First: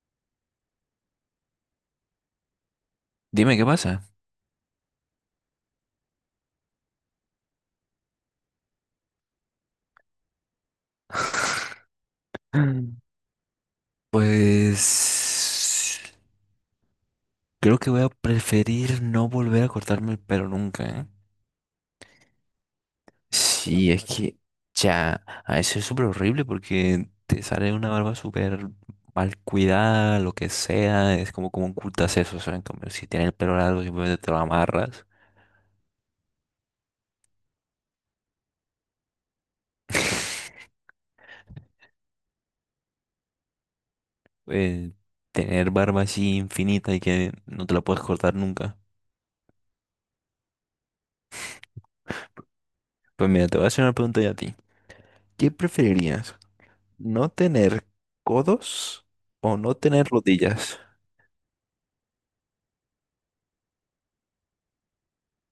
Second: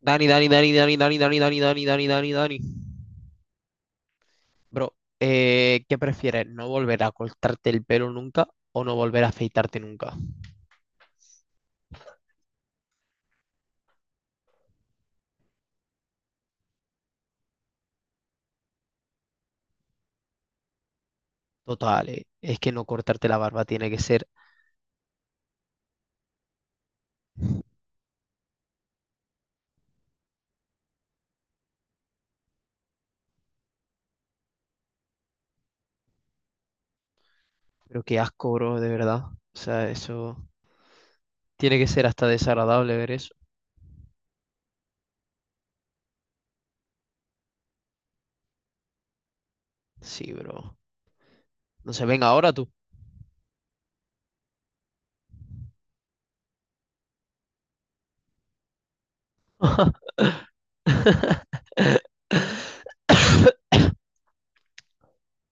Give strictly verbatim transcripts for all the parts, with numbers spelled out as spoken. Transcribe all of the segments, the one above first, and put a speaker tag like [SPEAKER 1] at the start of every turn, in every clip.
[SPEAKER 1] Dani, Dani, Dani, Dani, Dani, Dani, Dani, Dani, Dani, Dani, Dani.
[SPEAKER 2] Dime qué pasa.
[SPEAKER 1] Bro, eh, ¿qué prefieres? ¿No volver a cortarte el pelo nunca o no volver a afeitarte nunca?
[SPEAKER 2] Pues creo que voy a preferir no volver a cortarme el pelo nunca, ¿eh?
[SPEAKER 1] Total, eh, es que no cortarte la barba tiene
[SPEAKER 2] Sí,
[SPEAKER 1] que
[SPEAKER 2] es
[SPEAKER 1] ser,
[SPEAKER 2] que ya, a veces es súper horrible porque te sale una barba súper mal cuidada, lo que sea, es como como ocultas eso, o sea, en cambio, si tienes el pelo largo simplemente te lo amarras.
[SPEAKER 1] pero qué asco, bro, de verdad. O sea, eso tiene que ser hasta desagradable ver eso.
[SPEAKER 2] Eh, Tener barba así infinita y que no te la puedes cortar nunca.
[SPEAKER 1] Sí, bro. No se venga ahora tú.
[SPEAKER 2] Pues mira, te voy a hacer una pregunta ya a ti. ¿Qué preferirías? ¿No tener codos o no tener rodillas?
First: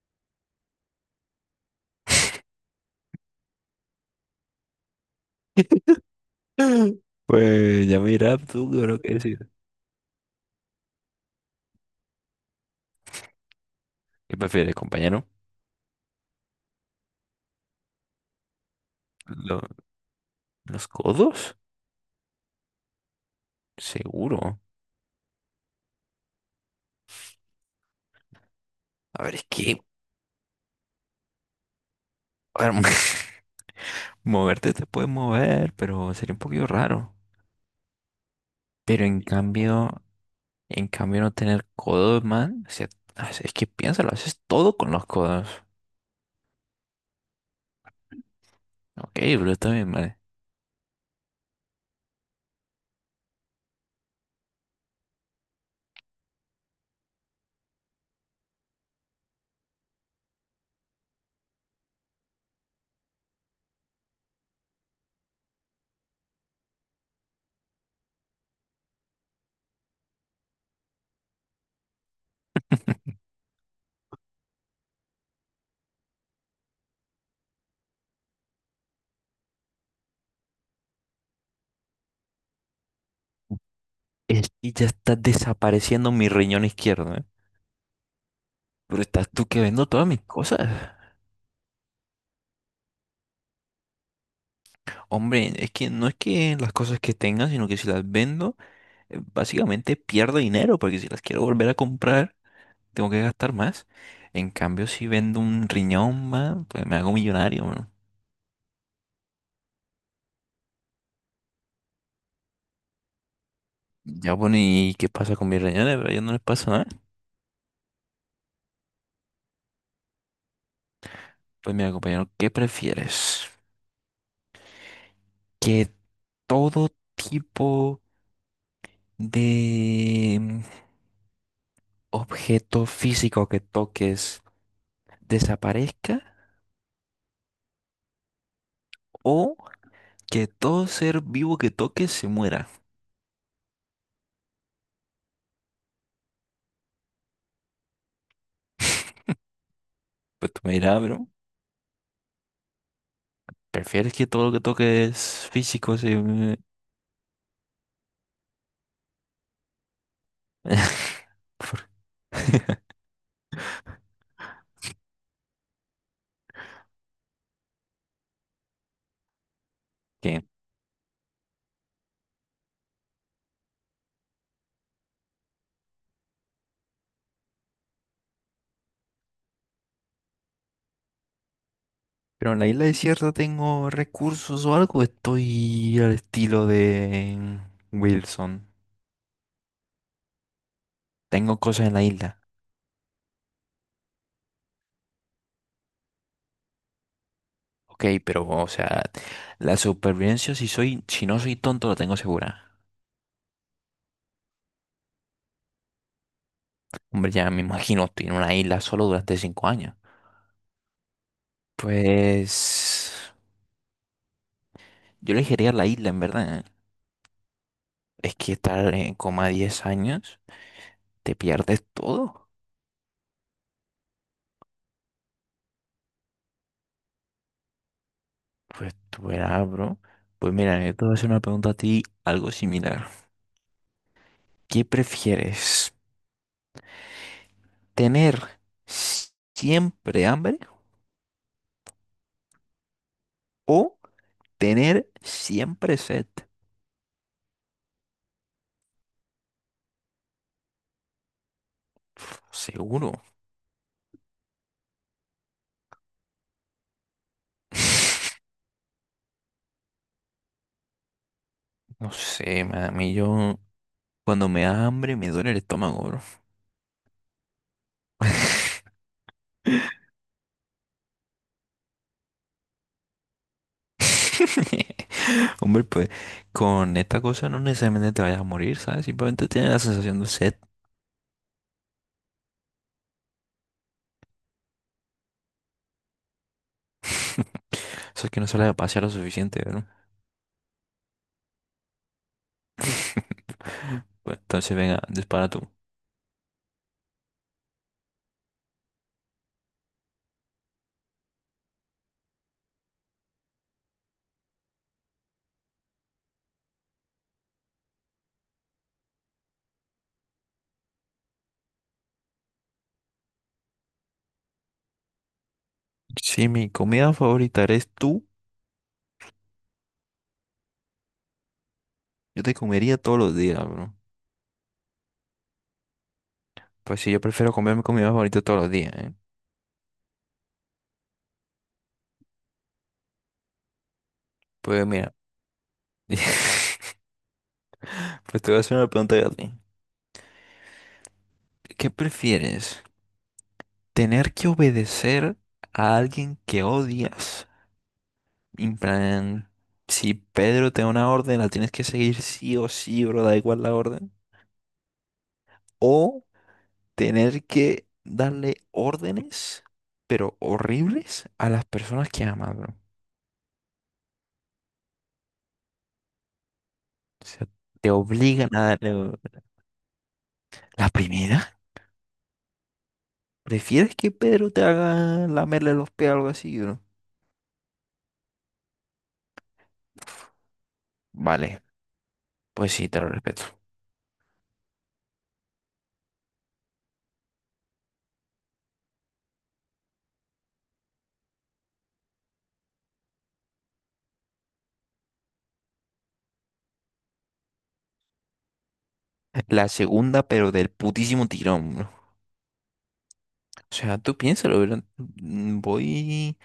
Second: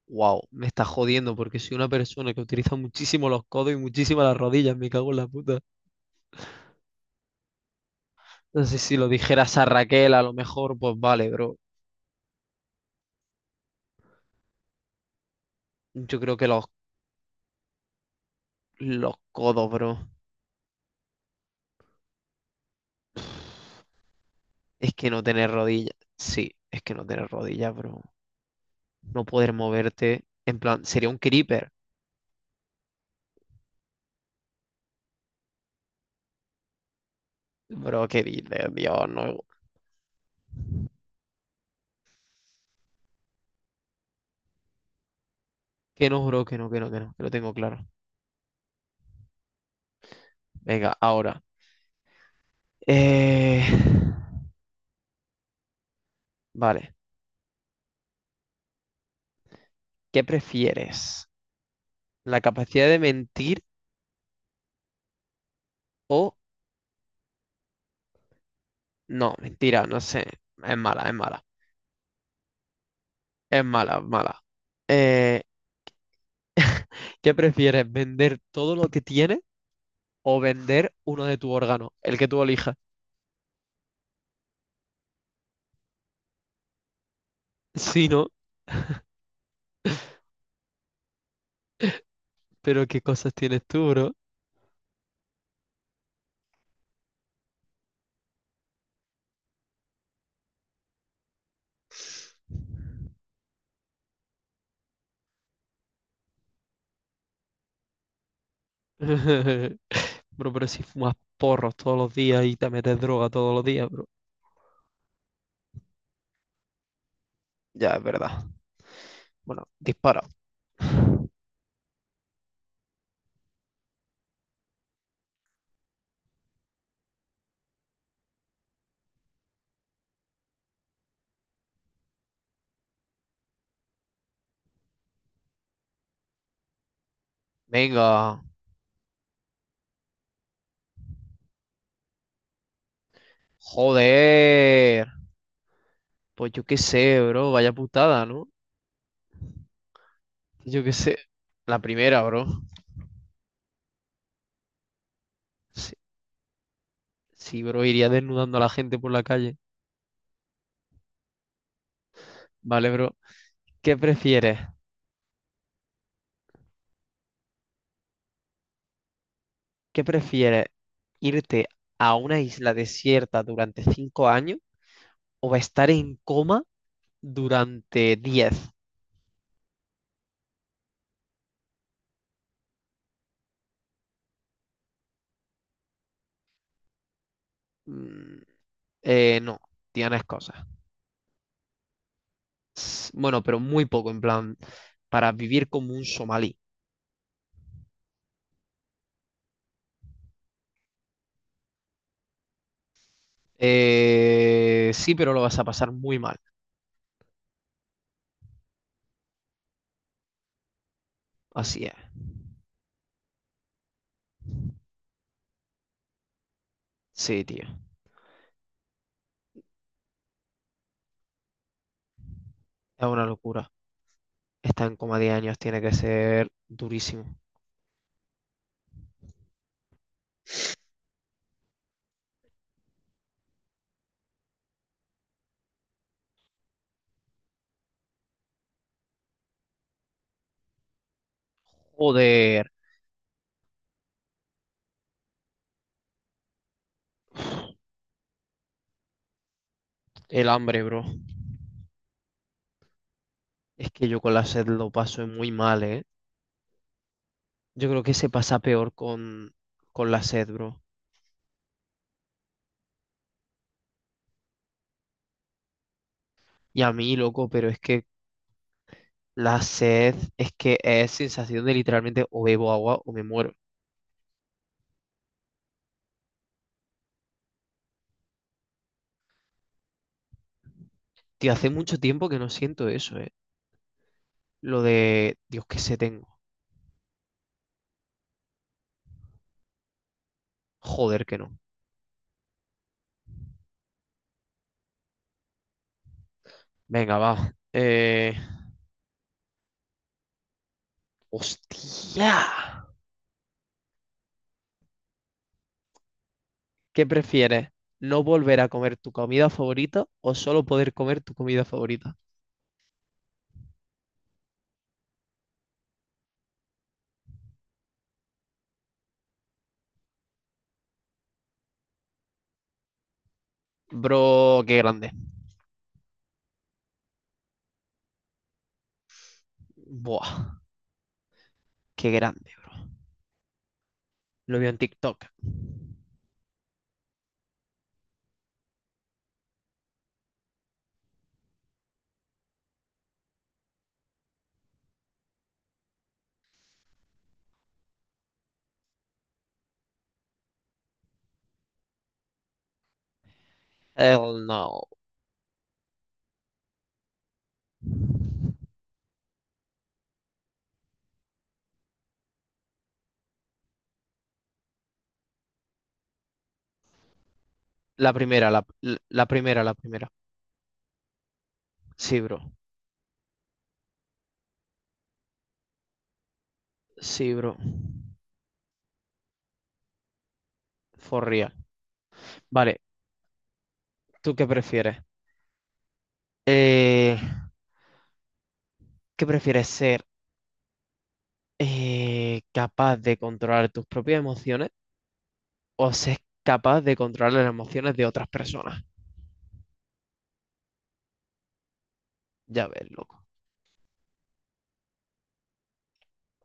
[SPEAKER 1] Wow, me está jodiendo porque soy una persona que utiliza muchísimo los codos y muchísimo las rodillas, me cago en la puta.
[SPEAKER 2] Pues ya mira tú
[SPEAKER 1] Entonces, si
[SPEAKER 2] lo
[SPEAKER 1] lo
[SPEAKER 2] que decir.
[SPEAKER 1] dijeras a Raquel, a lo mejor, pues vale, bro.
[SPEAKER 2] ¿Qué prefieres, compañero?
[SPEAKER 1] Yo creo que los Los
[SPEAKER 2] ¿Lo-
[SPEAKER 1] codos, bro.
[SPEAKER 2] ¿Los codos? Seguro.
[SPEAKER 1] Es que no tener rodillas. Sí, es que no tener rodillas, bro.
[SPEAKER 2] A
[SPEAKER 1] No
[SPEAKER 2] ver, es
[SPEAKER 1] poder
[SPEAKER 2] que
[SPEAKER 1] moverte. En plan, sería un creeper.
[SPEAKER 2] a ver, moverte te puedes mover, pero sería un poquito raro.
[SPEAKER 1] Bro, qué dices,
[SPEAKER 2] Pero
[SPEAKER 1] Dios,
[SPEAKER 2] en
[SPEAKER 1] no.
[SPEAKER 2] cambio, en cambio no tener codos, man. O sea, es es que piénsalo, haces todo con los codos.
[SPEAKER 1] Que no, bro, que no, que no, que no. Que lo tengo claro.
[SPEAKER 2] Ok, pero está bien, man.
[SPEAKER 1] Venga, ahora. Eh, Vale. ¿Qué prefieres? ¿La capacidad de mentir o... No, mentira, no sé. Es mala, es mala. Es mala, es mala. Eh, ¿qué prefieres? ¿Vender todo lo que tienes o vender uno de tu órgano? El que tú elijas.
[SPEAKER 2] Es que ya está desapareciendo mi riñón izquierdo, ¿eh?
[SPEAKER 1] Sí, ¿no?
[SPEAKER 2] Pero estás tú que vendo todas mis cosas.
[SPEAKER 1] Pero qué cosas tienes tú, bro.
[SPEAKER 2] Hombre, es que no es que las cosas que tenga, sino que si las vendo, eh, básicamente pierdo dinero, porque si las quiero volver a comprar, tengo que gastar más. En cambio, si vendo un riñón más, pues me hago millonario, mano.
[SPEAKER 1] Bro, pero si fumas porros todos los días y te metes droga todos los días, bro.
[SPEAKER 2] Ya bueno, ¿y qué pasa con mis riñones? Pero a ellos no les pasa nada.
[SPEAKER 1] Ya, es verdad. Bueno, dispara.
[SPEAKER 2] Pues mira, compañero, ¿qué prefieres? Que todo tipo de mm, objeto físico que toques desaparezca
[SPEAKER 1] Venga,
[SPEAKER 2] o que todo ser vivo que toques se muera.
[SPEAKER 1] joder. Pues yo qué sé, bro. Vaya putada, ¿no?
[SPEAKER 2] Pues tú me
[SPEAKER 1] Yo qué
[SPEAKER 2] dirás: "Ah,
[SPEAKER 1] sé.
[SPEAKER 2] bro,
[SPEAKER 1] La primera, bro.
[SPEAKER 2] ¿prefieres que todo lo que toques
[SPEAKER 1] Sí,
[SPEAKER 2] físico se... mue-?"
[SPEAKER 1] sí, bro, iría desnudando a la gente por la calle.
[SPEAKER 2] ¿Por
[SPEAKER 1] Vale, bro. ¿Qué prefieres? ¿Qué
[SPEAKER 2] qué?
[SPEAKER 1] prefieres? ¿Irte a una isla desierta durante cinco años o estar en coma durante diez?
[SPEAKER 2] Pero en la isla desierta tengo recursos o algo. Estoy al estilo de
[SPEAKER 1] Mm,
[SPEAKER 2] Wilson.
[SPEAKER 1] eh, no, tienes cosas.
[SPEAKER 2] Tengo cosas en la isla.
[SPEAKER 1] S- Bueno, pero muy poco, en plan, para vivir como un somalí.
[SPEAKER 2] Ok, pero, o sea, la supervivencia, si soy, si no soy tonto, la tengo segura.
[SPEAKER 1] Eh, sí, pero lo vas a pasar muy mal.
[SPEAKER 2] Hombre, ya me imagino, estoy en una isla solo durante cinco años.
[SPEAKER 1] Así es.
[SPEAKER 2] Pues yo elegiría la isla, en verdad.
[SPEAKER 1] Sí, tío.
[SPEAKER 2] Es que estar en coma diez años, te pierdes todo.
[SPEAKER 1] Es una locura. Estar en coma diez años tiene que ser durísimo.
[SPEAKER 2] Pues tú verás, bro. Pues mira, yo te voy a hacer una pregunta a ti, algo similar. ¿Qué prefieres? ¿Tener s- siempre hambre
[SPEAKER 1] Joder,
[SPEAKER 2] o tener siempre sed?
[SPEAKER 1] el hambre, bro.
[SPEAKER 2] Seguro.
[SPEAKER 1] Es que yo con la sed lo paso muy mal, ¿eh? Yo creo que se pasa peor con, con la sed, bro.
[SPEAKER 2] No sé, man, a mí yo cuando me da hambre me duele el estómago, bro.
[SPEAKER 1] Y a mí, loco, pero es que la sed es que es sensación de literalmente o bebo agua o me muero.
[SPEAKER 2] Hombre, pues con esta cosa no necesariamente te vayas a morir, ¿sabes? Simplemente tienes la sensación de sed.
[SPEAKER 1] Tío, hace mucho tiempo que no siento eso, eh. Lo de, Dios, que se tengo.
[SPEAKER 2] Eso es que no sale a pasear lo suficiente, ¿no?
[SPEAKER 1] Joder, que no.
[SPEAKER 2] Bueno, entonces venga, dispara tú.
[SPEAKER 1] Venga, va. Eh... ¡Hostia! ¿Qué prefieres? ¿No volver a comer tu comida favorita o solo poder comer tu comida favorita?
[SPEAKER 2] Si mi comida favorita eres tú, yo te comería todos los días, bro.
[SPEAKER 1] Bro, qué grande.
[SPEAKER 2] Pues sí, yo prefiero comer mi comida favorita todos los días, ¿eh?
[SPEAKER 1] Buah, qué grande, bro. Lo vi en
[SPEAKER 2] Pues mira,
[SPEAKER 1] TikTok.
[SPEAKER 2] pues te voy a hacer una pregunta yo a ti. ¿Qué prefieres? ¿Tener que obedecer a alguien que odias? En plan, si Pedro te da una orden, la tienes que seguir sí o sí, bro, da igual la orden.
[SPEAKER 1] Hell no.
[SPEAKER 2] O tener que darle órdenes, pero horribles, a las personas que amas, bro. O sea, te
[SPEAKER 1] La
[SPEAKER 2] obligan
[SPEAKER 1] primera,
[SPEAKER 2] a
[SPEAKER 1] la,
[SPEAKER 2] darle... or-
[SPEAKER 1] la primera, la primera.
[SPEAKER 2] La primera,
[SPEAKER 1] Sí, bro.
[SPEAKER 2] ¿prefieres que Pedro te haga lamerle los pies o algo así, bro?
[SPEAKER 1] Sí, bro. For real.
[SPEAKER 2] Vale, pues
[SPEAKER 1] Vale,
[SPEAKER 2] sí, te lo respeto.
[SPEAKER 1] ¿tú qué prefieres? Eh, ¿qué prefieres ser eh, capaz de controlar tus propias emociones o ser capaz de controlar las emociones de otras personas?
[SPEAKER 2] La segunda, pero del putísimo tirón, bro.
[SPEAKER 1] Ya ves, loco.
[SPEAKER 2] O sea, tú piénsalo, bro. Mm, Voy,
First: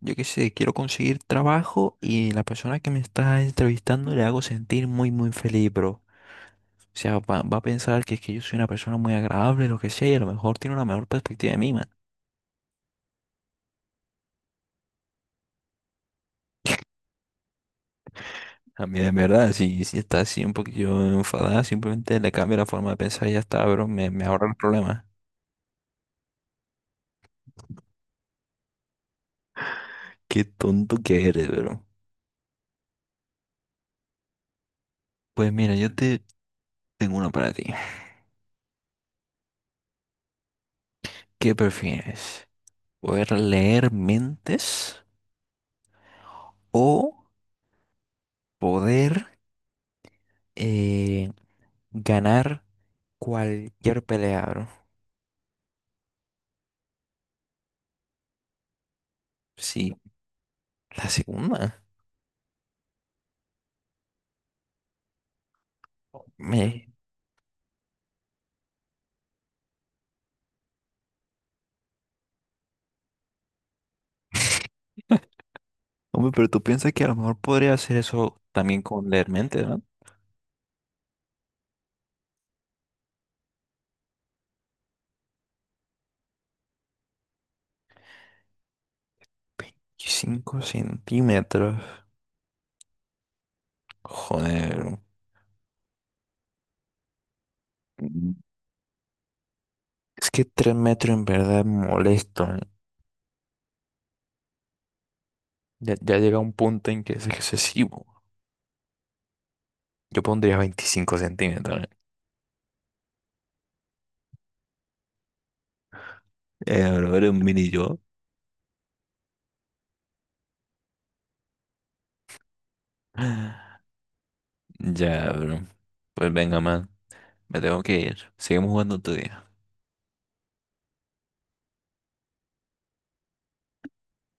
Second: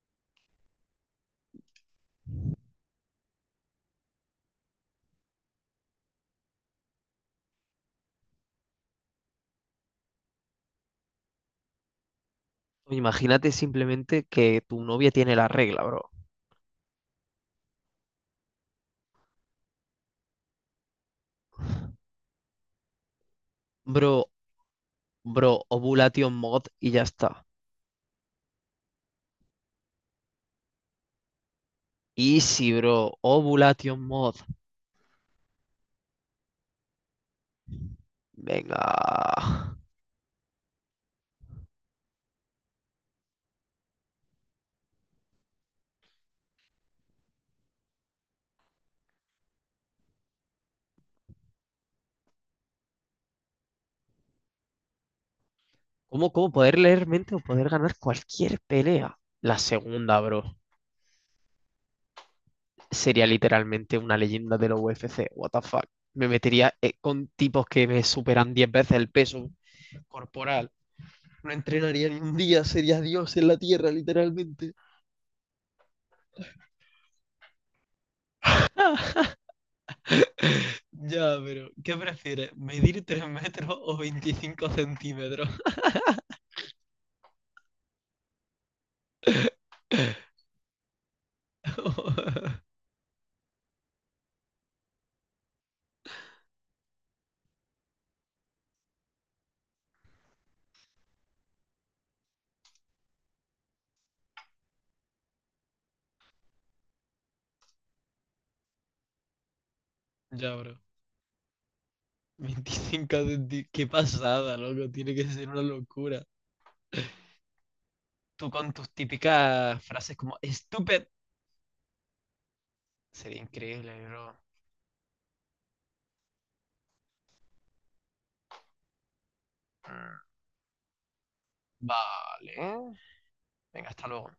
[SPEAKER 2] yo qué sé, quiero conseguir trabajo y la persona que me está entrevistando le hago sentir muy, muy feliz, bro. O sea, va, va a pensar que es que yo soy una persona muy agradable, lo que sea, y a lo mejor tiene una mejor perspectiva de mí, man.
[SPEAKER 1] Imagínate simplemente que tu novia tiene la regla, bro.
[SPEAKER 2] A mí, de verdad, si, si está así un poquillo enfadada, simplemente le cambio la forma de pensar y ya está, bro. Me,
[SPEAKER 1] Bro,
[SPEAKER 2] me ahorra el problema.
[SPEAKER 1] bro, ovulation mod y ya está.
[SPEAKER 2] Qué tonto que eres, bro.
[SPEAKER 1] Easy, bro. Ovulation mod.
[SPEAKER 2] Pues mira, yo te tengo una para ti.
[SPEAKER 1] Venga.
[SPEAKER 2] ¿Qué prefieres? ¿Poder leer mentes o poder eh, ganar cualquier pelea, bro?
[SPEAKER 1] ¿Cómo, cómo poder leer mente o poder ganar cualquier pelea? La
[SPEAKER 2] Sí,
[SPEAKER 1] segunda, bro,
[SPEAKER 2] la segunda.
[SPEAKER 1] sería literalmente una leyenda de la U F C. What the fuck. Me metería
[SPEAKER 2] Me...
[SPEAKER 1] eh, con tipos que me superan diez veces el peso corporal. No entrenaría ni un día, sería Dios en la tierra, literalmente.
[SPEAKER 2] Hombre, pero tú piensas que a lo mejor podría hacer eso también con leer mente, ¿no?
[SPEAKER 1] Ya, pero ¿qué prefieres? ¿Medir tres metros o veinticinco centímetros?
[SPEAKER 2] ¿cinco centímetros? Joder. Mm. Es que tres metros en verdad es molesto, ¿eh? Ya, ya llega un punto en que es excesivo. Yo
[SPEAKER 1] Ya,
[SPEAKER 2] pondría
[SPEAKER 1] bro.
[SPEAKER 2] veinticinco centímetros, ¿eh?
[SPEAKER 1] Veinticinco centímetros. Qué pasada, loco. Tiene que ser una locura.
[SPEAKER 2] Eh, bro, eres un mini yo.
[SPEAKER 1] Tú con tus típicas frases como stupid, sería increíble, bro.
[SPEAKER 2] Ya, bro. Pues venga, man. Me tengo que ir. Seguimos jugando tú.
[SPEAKER 1] Mm, vale. Venga, hasta luego.